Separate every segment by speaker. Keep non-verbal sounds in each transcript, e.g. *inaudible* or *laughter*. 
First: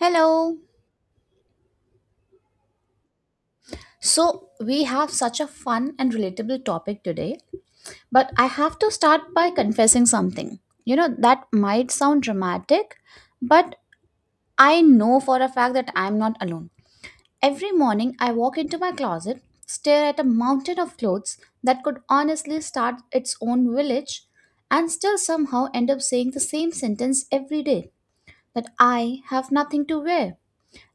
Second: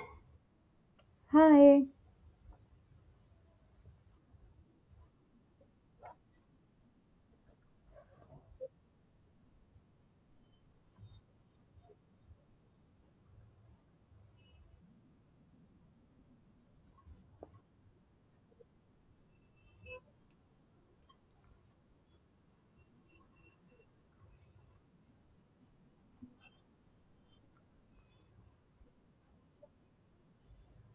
Speaker 1: Hello.
Speaker 2: Hi.
Speaker 1: So, we have such a fun and relatable topic today, but I have to start by confessing something. You know, that might sound dramatic, but I know for a fact that I'm not alone. Every morning, I walk into my closet, stare at a mountain of clothes that could honestly start its own village, and still somehow end up saying the same sentence every day that I have nothing to wear.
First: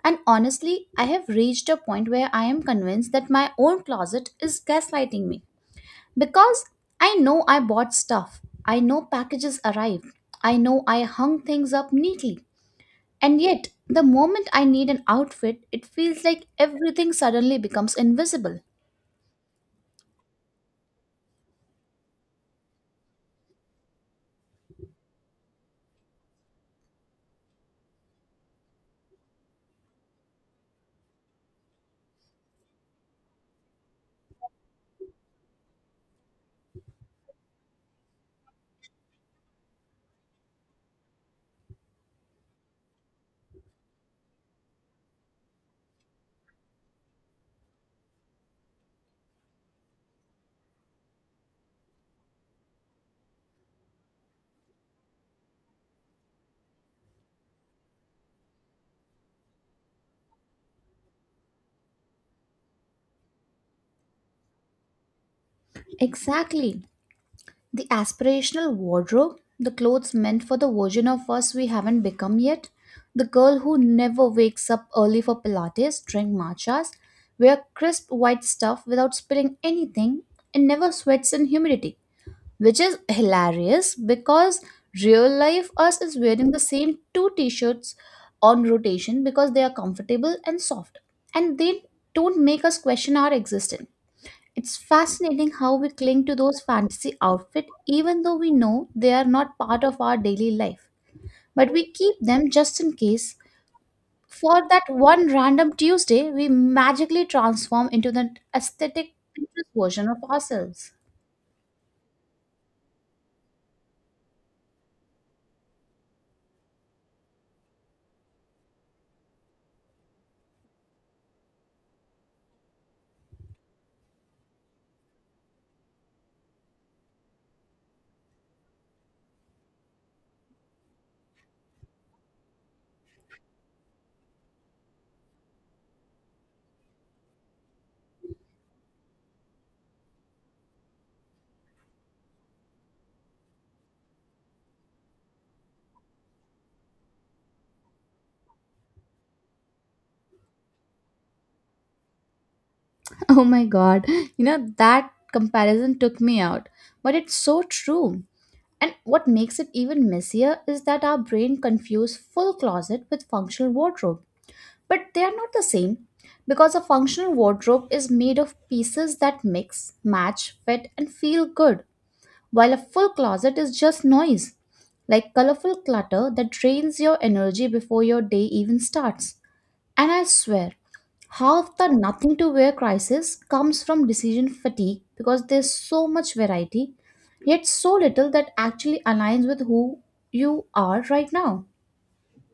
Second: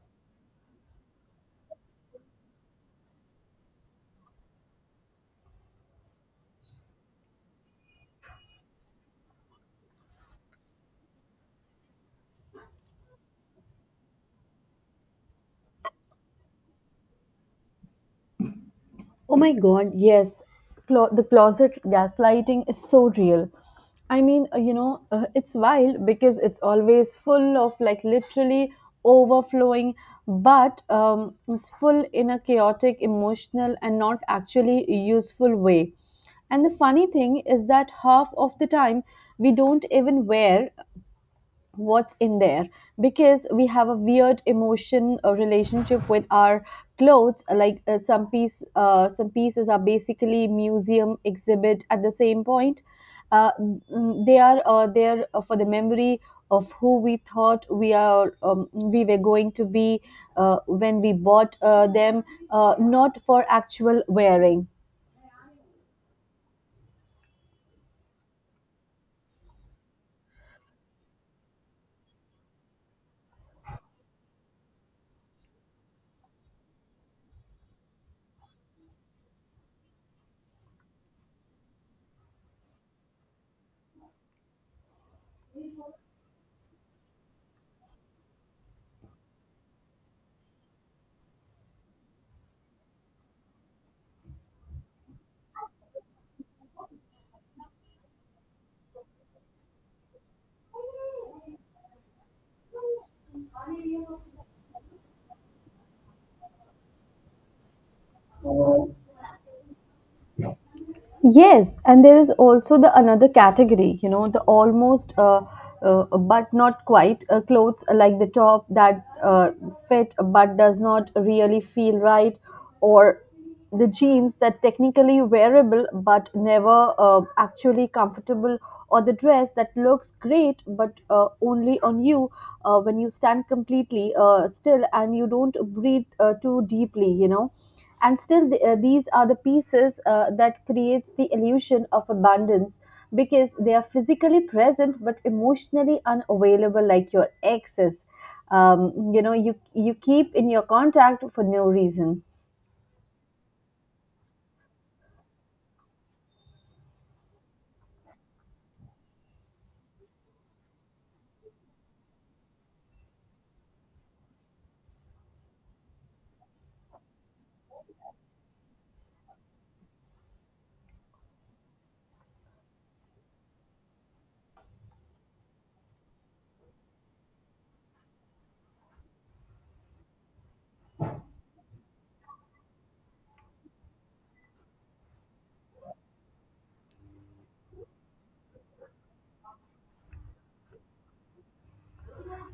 Speaker 1: And honestly, I have reached a point where I am convinced that my own closet is gaslighting me. Because I know I bought stuff, I know packages arrived, I know I hung things up neatly. And yet, the moment I need an outfit, it feels like everything suddenly becomes invisible.
Speaker 2: Oh my god, yes. The closet gaslighting is so real. I mean, it's wild because it's always full of like literally overflowing, but it's full in a chaotic, emotional, and not actually useful way. And the funny thing is that half of the time we don't even wear what's in there because we have a weird emotion or relationship with our clothes like some pieces are basically museum exhibit at the same point. They are there for the memory of who we thought we were going to be when we bought them, not for actual wearing.
Speaker 1: Exactly. The aspirational wardrobe, the clothes meant for the version of us we haven't become yet, the girl who never wakes up early for Pilates, drink matchas, wear crisp white stuff without spilling anything, and never sweats in humidity. Which is hilarious because real life us is wearing the same two t shirts on rotation because they are comfortable and soft, and they don't make us question our existence. It's fascinating how we cling to those fantasy outfits even though we know they are not part of our daily life. But we keep them just in case. For that one random Tuesday, we magically transform into the aesthetic Pinterest version of ourselves.
Speaker 2: Yes, and there is also the another category, you know, the almost but not quite clothes like the top that fit but does not really feel right, or the jeans that technically wearable but never actually comfortable, or the dress that looks great but only on you when you stand completely still and you don't breathe too deeply, you know. And still these are the pieces that creates the illusion of abundance because they are physically present but emotionally unavailable like your exes, you know you keep in your contact for no reason.
Speaker 1: *laughs* Oh my god, you know, that comparison took me out. But it's so true. And what makes it even messier is that our brain confuses full closet with functional wardrobe. But they are not the same because a functional wardrobe is made of pieces that mix, match, fit, and feel good, while a full closet is just noise, like colorful clutter that drains your energy before your day even starts. And I swear, half the nothing to wear crisis comes from decision fatigue because there's so much variety, yet so little that actually aligns with who you are right now.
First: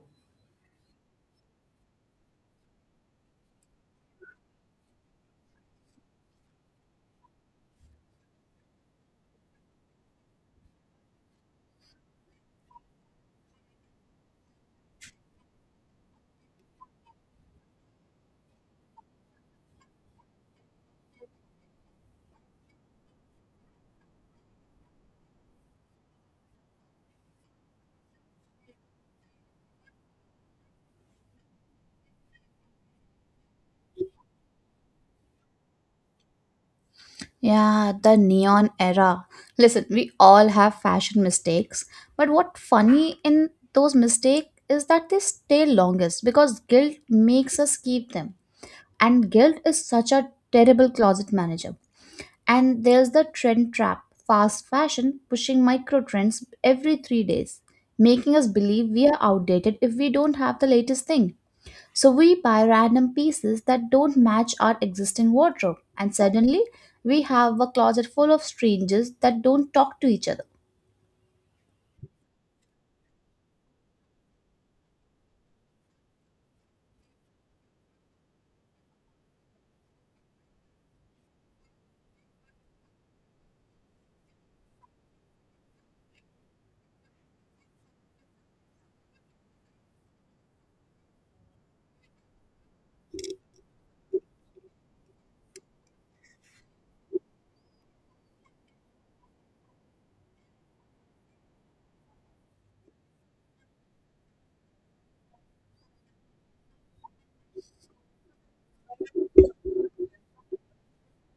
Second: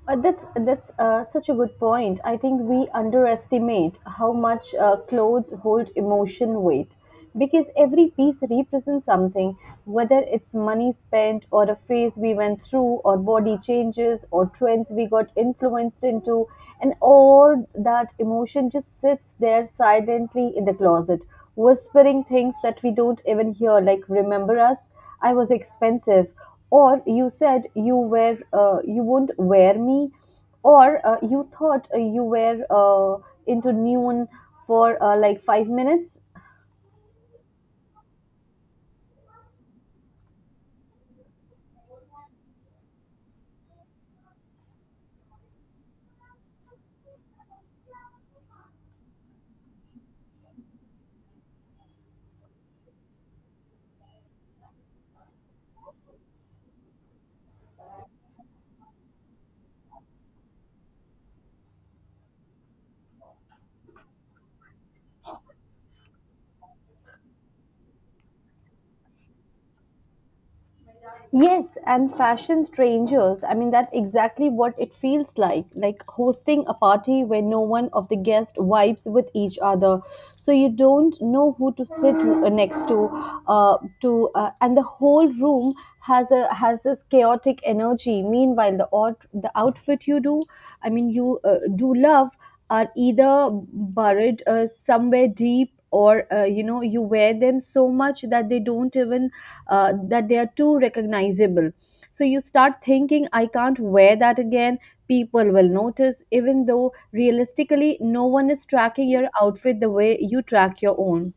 Speaker 2: That's such a good point. I think we underestimate how much clothes hold emotion weight because every piece represents something, whether it's money spent or a phase we went through or body changes or trends we got influenced into, and all that emotion just sits there silently in the closet, whispering things that we don't even hear, like remember us. I was expensive, or you said you wouldn't wear me, or you thought you were into noon for like 5 minutes.
Speaker 1: Yeah, the neon era. Listen, we all have fashion mistakes, but what funny in those mistakes is that they stay longest because guilt makes us keep them. And guilt is such a terrible closet manager. And there's the trend trap, fast fashion pushing micro trends every 3 days, making us believe we are outdated if we don't have the latest thing. So we buy random pieces that don't match our existing wardrobe, and suddenly we have a closet full of strangers that don't talk to each other.
Speaker 2: Yes, and fashion strangers. I mean, that's exactly what it feels like hosting a party where no one of the guests vibes with each other. So you don't know who to sit next to, and the whole room has this chaotic energy. Meanwhile, the outfit you do, I mean, you do love are either buried somewhere deep or you know you wear them so much that they don't even that they are too recognizable, so you start thinking I can't wear that again, people will notice even though realistically no one is tracking your outfit the way you track your own.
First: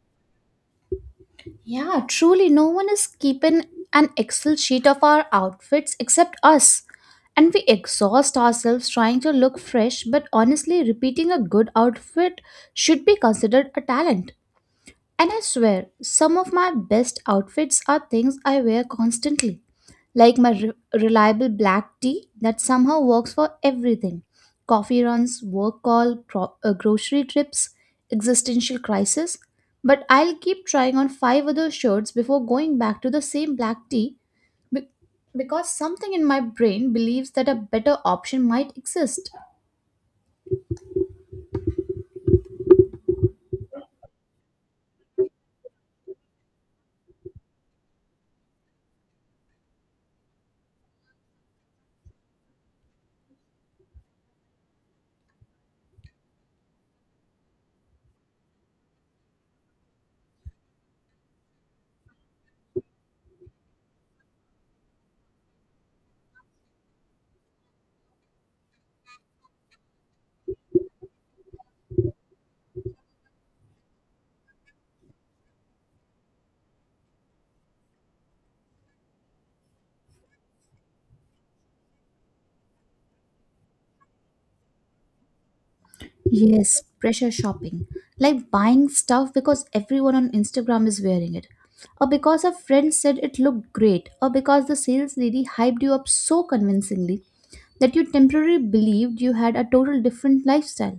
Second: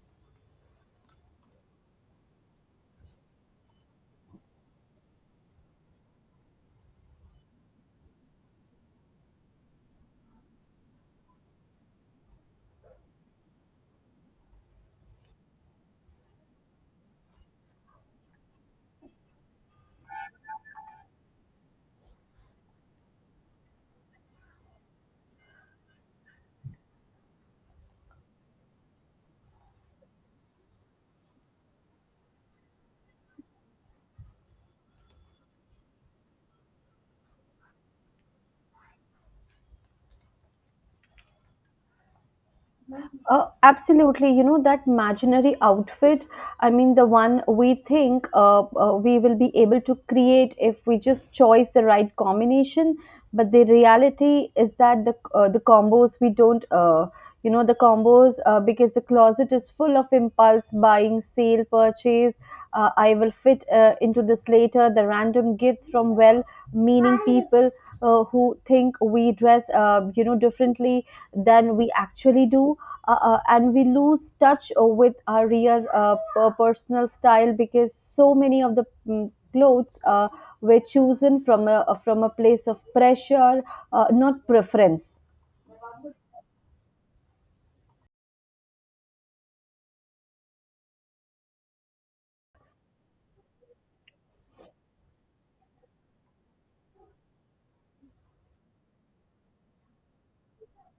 Speaker 1: Yeah, truly, no one is keeping an Excel sheet of our outfits except us. And we exhaust ourselves trying to look fresh, but honestly, repeating a good outfit should be considered a talent. And I swear, some of my best outfits are things I wear constantly, like my reliable black tea that somehow works for everything: coffee runs, work call, grocery trips, existential crisis. But I'll keep trying on five other shirts before going back to the same black tea be- because something in my brain believes that a better option might exist.
Speaker 2: Absolutely. You know, that imaginary outfit, I mean, the one we think we will be able to create if we just choose the right combination. But the reality is that the combos we don't, you know, the combos because the closet is full of impulse buying, sale purchase. I will fit into this later. The random gifts from well meaning people who think we dress, you know, differently than we actually do, and we lose touch with our real personal style because so many of the clothes were chosen from a place of pressure, not preference.
Speaker 1: Yes, pressure shopping. Like buying stuff because everyone on Instagram is wearing it. Or because a friend said it looked great. Or because the sales lady hyped you up so convincingly that you temporarily believed you had a total different lifestyle.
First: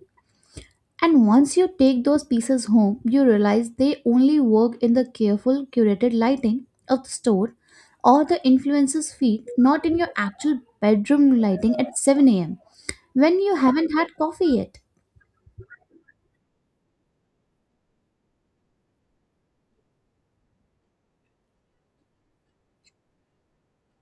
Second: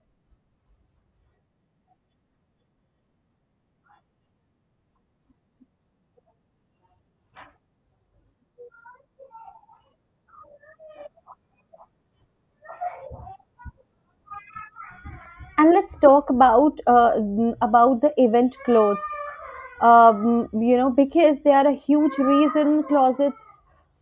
Speaker 1: And once you take those pieces home, you realize they only work in the careful, curated lighting of the store or the influencer's feed, not in your actual bedroom lighting at 7 a.m. when you haven't had coffee yet.
Speaker 2: And let's talk about about the event clothes, you know, because they are a huge reason closets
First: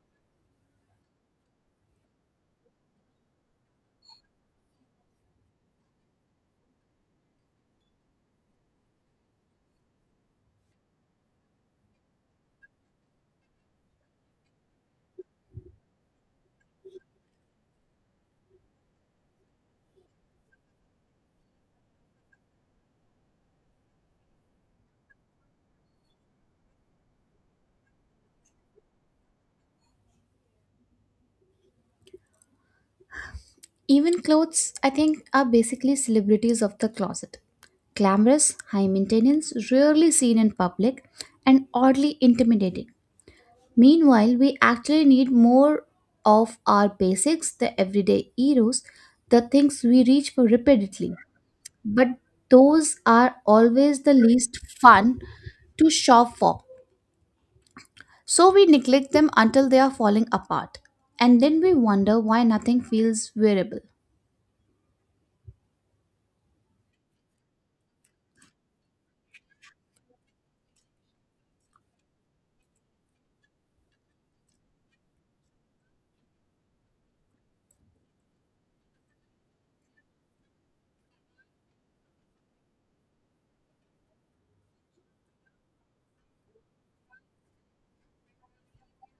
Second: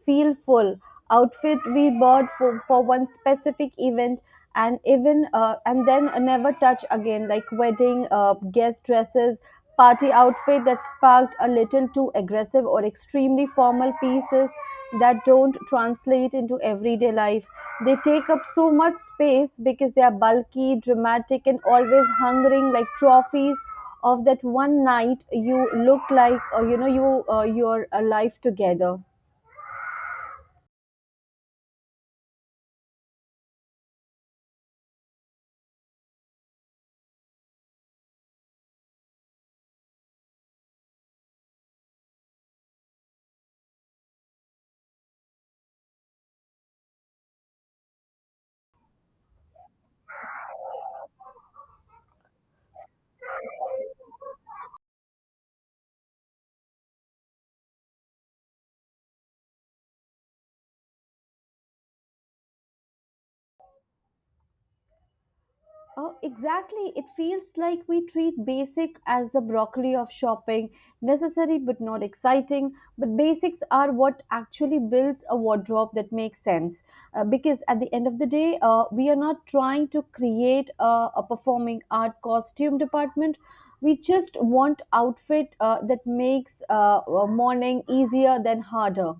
Speaker 2: feel full. Outfit we bought for one specific event and even and then never touch again like wedding guest dresses, party outfit that sparked a little too aggressive or extremely formal pieces that don't translate into everyday life. They take up so much space because they are bulky, dramatic, and always hungering like trophies of that one night you look like you know you your life together.
Speaker 1: Even clothes, I think, are basically celebrities of the closet. Glamorous, high maintenance, rarely seen in public, and oddly intimidating. Meanwhile, we actually need more of our basics, the everyday heroes, the things we reach for repeatedly. But those are always the least fun to shop for. So we neglect them until they are falling apart. And then we wonder why nothing feels wearable.
Speaker 2: Oh, exactly. It feels like we treat basic as the broccoli of shopping, necessary but not exciting. But basics are what actually builds a wardrobe that makes sense. Because at the end of the day, we are not trying to create a performing art costume department. We just want outfit that makes morning easier than harder.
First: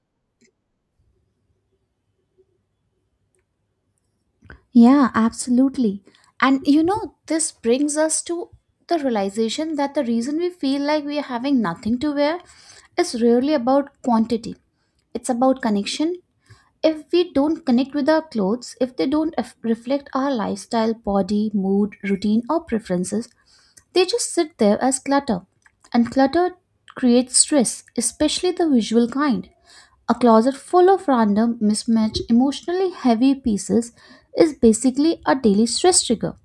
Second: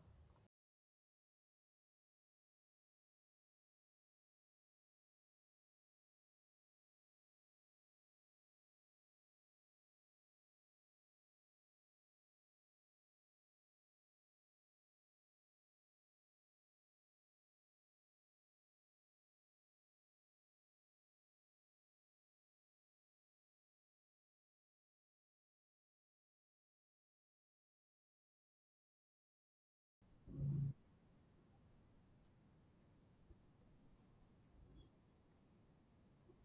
Speaker 1: Yeah, absolutely. And you know, this brings us to the realization that the reason we feel like we are having nothing to wear is really about quantity. It's about connection. If we don't connect with our clothes, if they don't reflect our lifestyle, body, mood, routine, or preferences, they just sit there as clutter. And clutter creates stress, especially the visual kind. A closet full of random, mismatched, emotionally heavy pieces is basically a daily stress trigger.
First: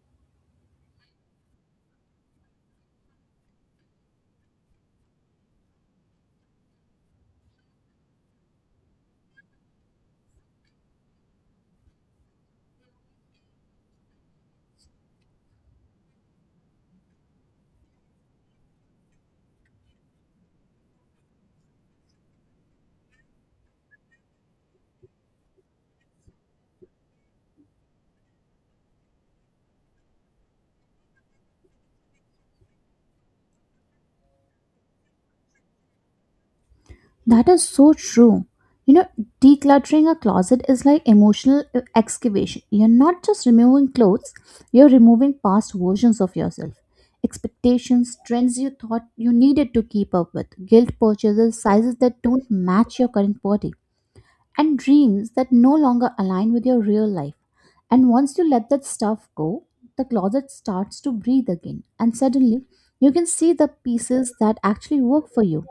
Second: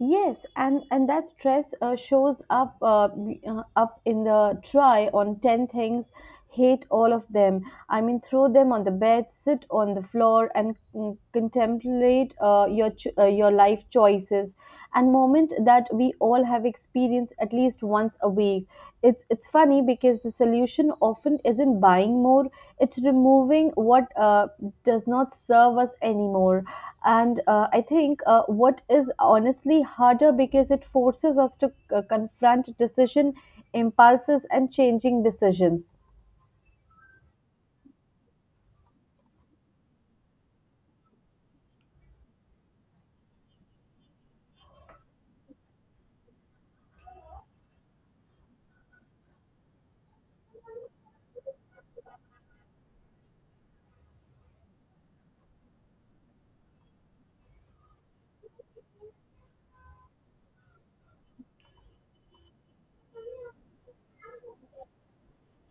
Speaker 2: Yes, and that stress shows up in the try on 10 things, hate all of them, I mean, throw them on the bed, sit on the floor, and contemplate your life choices and moment that we all have experienced at least once a week. It's funny because the solution often isn't buying more; it's removing what does not serve us anymore. And I think what is honestly harder because it forces us to confront decision impulses and changing decisions.
Speaker 1: That is so true. You know, decluttering a closet is like emotional excavation. You're not just removing clothes, you're removing past versions of yourself. Expectations, trends you thought you needed to keep up with, guilt purchases, sizes that don't match your current body, and dreams that no longer align with your real life. And once you let that stuff go, the closet starts to breathe again, and suddenly you can see the pieces that actually work for you.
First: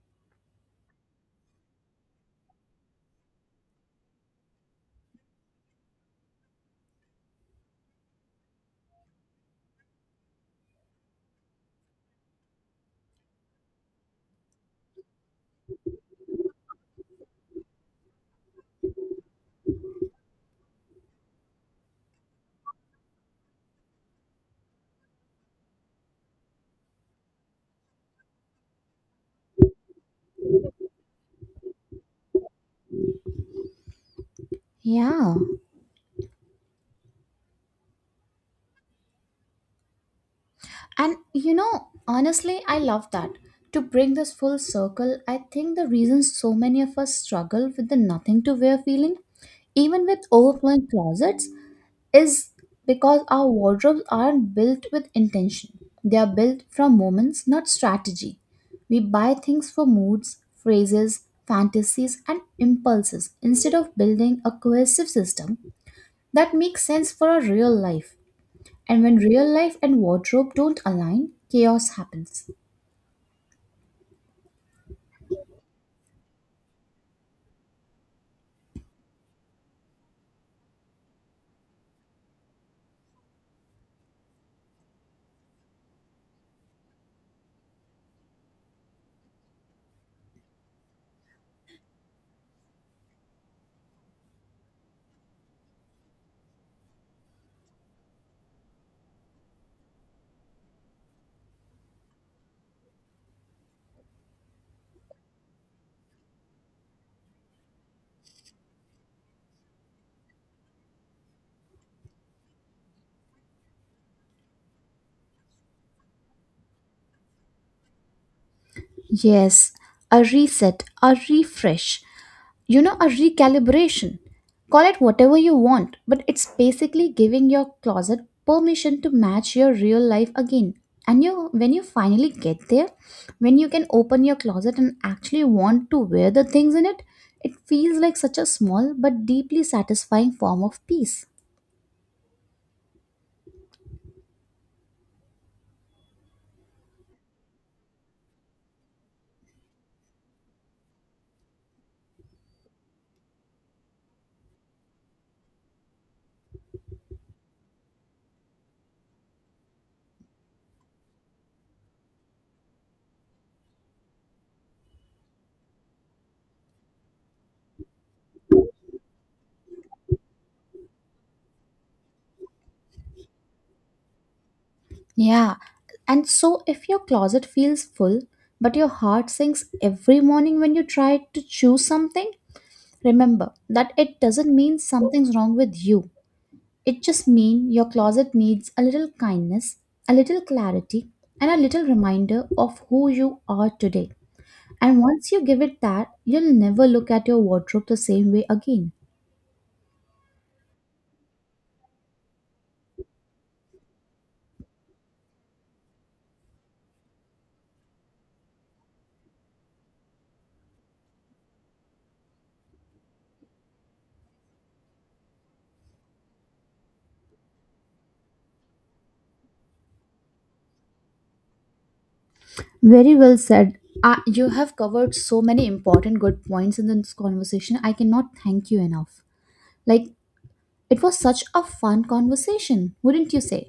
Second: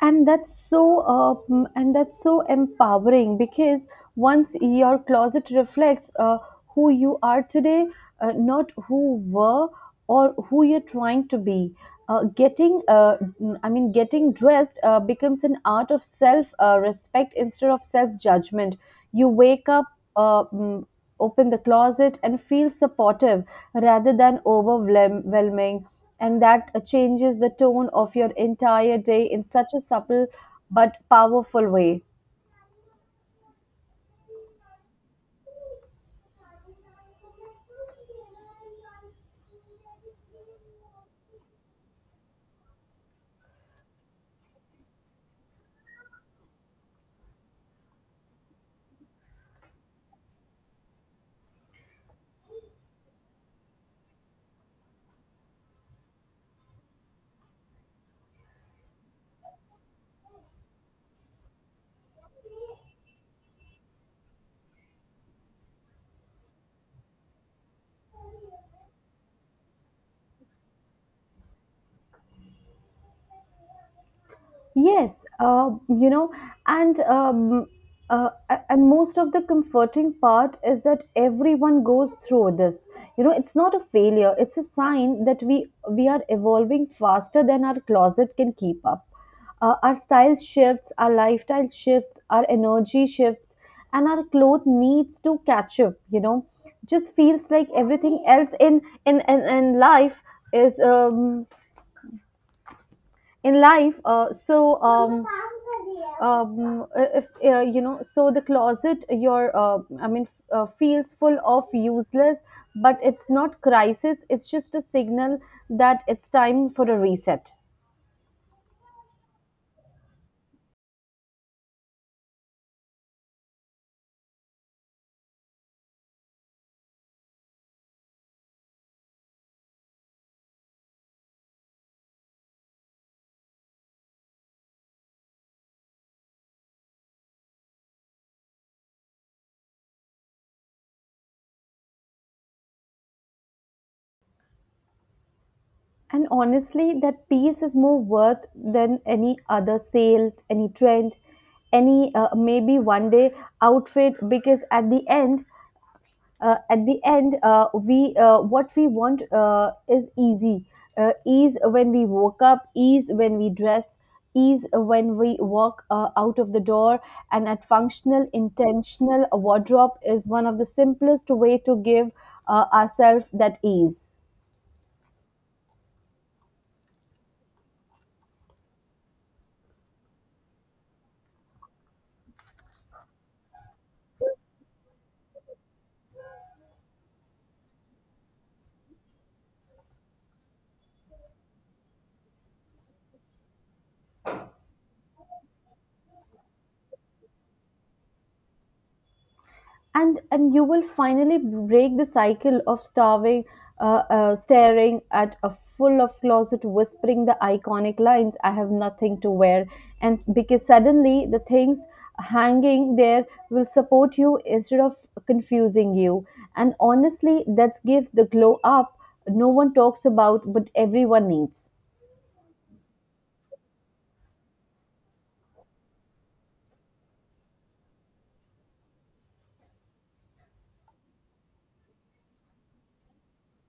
Speaker 2: And that's so empowering because once your closet reflects who you are today, not who were or who you're trying to be, getting mm, I mean getting dressed becomes an art of self respect instead of self judgment. You wake up, uh, mm, open the closet and feel supportive rather than overwhelming. And that changes the tone of your entire day in such a subtle but powerful way.
Speaker 1: Yeah. And you know, honestly, I love that. To bring this full circle, I think the reason so many of us struggle with the nothing to wear feeling, even with overflowing closets, is because our wardrobes aren't built with intention. They are built from moments, not strategy. We buy things for moods, phrases, fantasies, and impulses instead of building a cohesive system that makes sense for our real life. And when real life and wardrobe don't align, chaos happens.
Speaker 2: Yes, you know, and um, and most of the comforting part is that everyone goes through this. You know, it's not a failure; it's a sign that we are evolving faster than our closet can keep up. Our style shifts, our lifestyle shifts, our energy shifts, and our clothes needs to catch up. You know, just feels like everything else in life is in life. So if you know, so the closet your I mean feels full of useless, but it's not crisis, it's just a signal that it's time for a reset.
Speaker 1: Yes, a reset, a refresh, you know, a recalibration. Call it whatever you want, but it's basically giving your closet permission to match your real life again. And you, when you finally get there, when you can open your closet and actually want to wear the things in it, it feels like such a small but deeply satisfying form of peace.
Speaker 2: And honestly, that piece is more worth than any other sale, any trend, any maybe one day outfit, because at the end we what we want is easy, ease when we woke up, ease when we dress, ease when we walk out of the door. And at functional intentional wardrobe is one of the simplest way to give ourselves that ease.
Speaker 1: Yeah, and so if your closet feels full, but your heart sinks every morning when you try to choose something, remember that it doesn't mean something's wrong with you. It just means your closet needs a little kindness, a little clarity, and a little reminder of who you are today. And once you give it that, you'll never look at your wardrobe the same way again.
Speaker 2: And you will finally break the cycle of starving staring at a full of closet, whispering the iconic lines, I have nothing to wear. And because suddenly the things hanging there will support you instead of confusing you. And honestly, that's give the glow up no one talks about but everyone needs.
Speaker 1: Very well said. You have covered so many important good points in this conversation. I cannot thank you enough. Like, it was such a fun conversation, wouldn't you say?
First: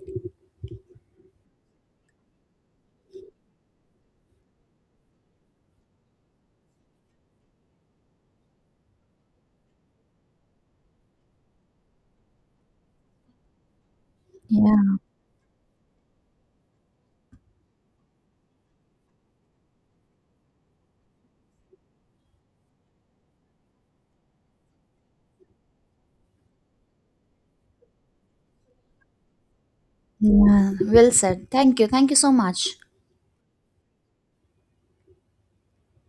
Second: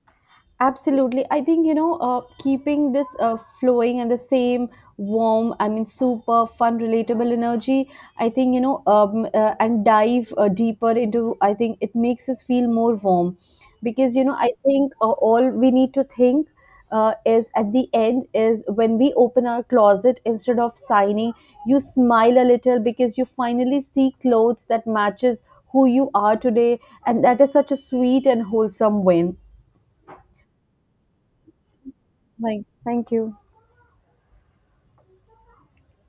Speaker 2: Absolutely. I think, you know, keeping this flowing and the same warm, I mean, super fun, relatable energy, I think, you know, and dive deeper into, I think it makes us feel more warm. Because, you know, I think
Speaker 1: Yeah,
Speaker 2: all we need to think is at the end is when we open our closet, instead of signing, you smile a little because you finally see clothes that matches who you are today. And that is such a sweet and wholesome win.
Speaker 1: yeah. Well said. Thank you. Thank you so
Speaker 2: Bye.
Speaker 1: much.
Speaker 2: Thank you.